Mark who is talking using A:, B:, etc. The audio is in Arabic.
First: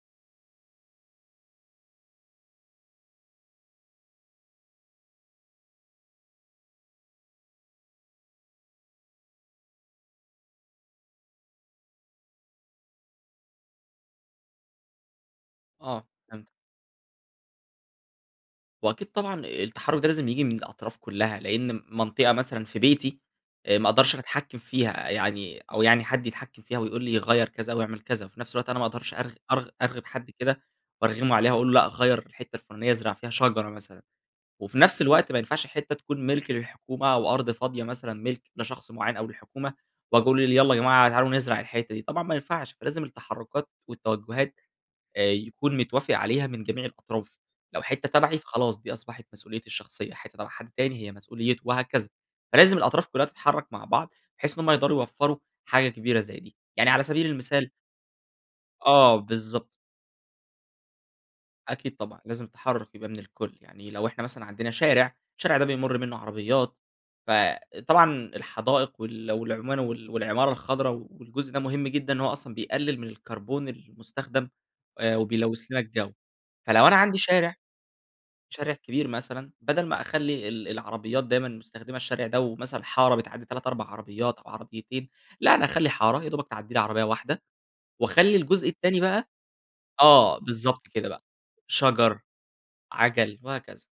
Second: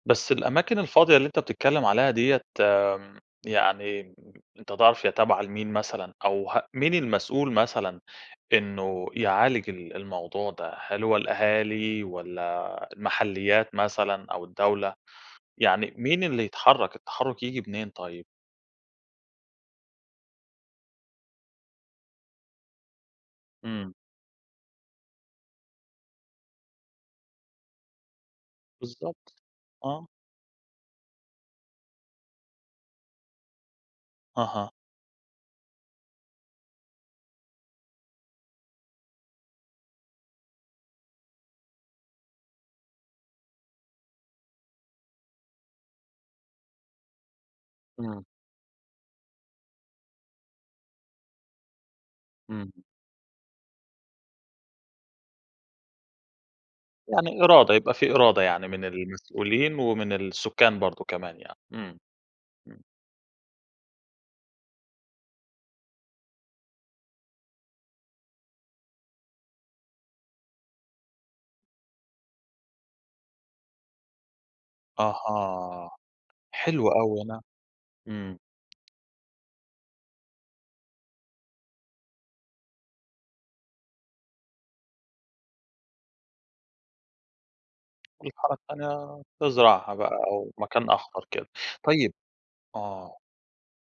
A: بس الأماكن الفاضية اللي أنت بتتكلّم عليها ديّة آمم، يعني أنت تعرف هي تابعة لمين مثلًا، أو ه مين المسؤول مثلًا إنّه يعالج ال الموضوع ده، هل هو الأهالي والّا المحليات مثلًا أو الدولة، يعني
B: آه
A: مين اللي
B: فهمتك.
A: يتحرك، التحرّك ييجي منين طيّب؟
B: وأكيد طبعًا التحرّك ده لازم ييجي من الأطراف كلّها، لأن منطقة مثلًا في بيتي آآ، ما
A: إمم.
B: اقدرش أنا أتحكم فيها، يعني أو يعني حد يتحكم فيها ويقول لي غيّر كذا او اعمل كذا، وفي نَفس الوقت أنا ما اقدرش أرغ
A: بالضبط،
B: أرغ أرغب
A: آه.
B: حد كده، وارغمه عليها وأقول له لأ غيّر الحتّة الفلانية، ازرع فيها شجرة مثلًا،
A: أها.
B: وفي نَفس الوقت ما ينفعش حتّة تكون مِلك للحكومة، أو أرض فاضية مثلًا ملك لشخص معيّن أو للحكومة، وأجي أقول ل ل يالّا جماعة تعالوا نزرع الحتّة دي، طبعًا ما ينفعش، فلازم التحركات والتوجهات آآ، يكون متوافق عليها من جميع الأطراف، لو حتّة
A: إمم.
B: تبعي فخلاص دي أصبحت مسؤوليتي الشخصيّة، حتّة تبع حد تاني هي مسؤوليته وهكذا،
A: إمم.
B: فلازم الأطراف كلّها تتحرك مع بعض بحيث إنّ هم يقدروا يوفروا حاجة كبيرة زي دي، يعني على سبيل
A: يعني
B: المثال
A: إرادة، يبقى في إرادة يعني من
B: آه بالضبط.
A: المسؤولين ومن السكان برضو كمان يعني،
B: أكيد
A: إمم،
B: طبعًا، لازم
A: إمم.
B: التحرّك يبقى من الكل، يعني لو إحنا مثلًا عندنا شارع، الشارع ده بيمر منّه عربيات، فطبعًا الحدائق وال والعما وال والعمارة الخضرا، و والجزء ده مهم جدًا، إن هو أصلًا بيقلل من الكربون المستخدم آآ، وبيلوث لنا
A: أها
B: الجو، فلو
A: حلو
B: أنا عندي
A: أوي أنا
B: شارع،
A: إمم.
B: شارع كبير مثلًا بدل ما أخلّي ال العربيّات دايمًا مستخدمة الشارع ده ومثلًا حارة بتعدي 3، 4 عربيات أو عربيتين، لأ أنا اخلّي حارة يا دوبك تعدي لي عربيّة واحدة واخلّي
A: الحارة
B: الجزء
A: التانية
B: التاني
A: بقى
B: بقى
A: تزرعها بقى
B: آه
A: أو
B: بالضبط
A: مكان
B: كده بقى
A: أخضر كده، طيب
B: شجر،
A: آه.
B: عَجَل، وهكذا.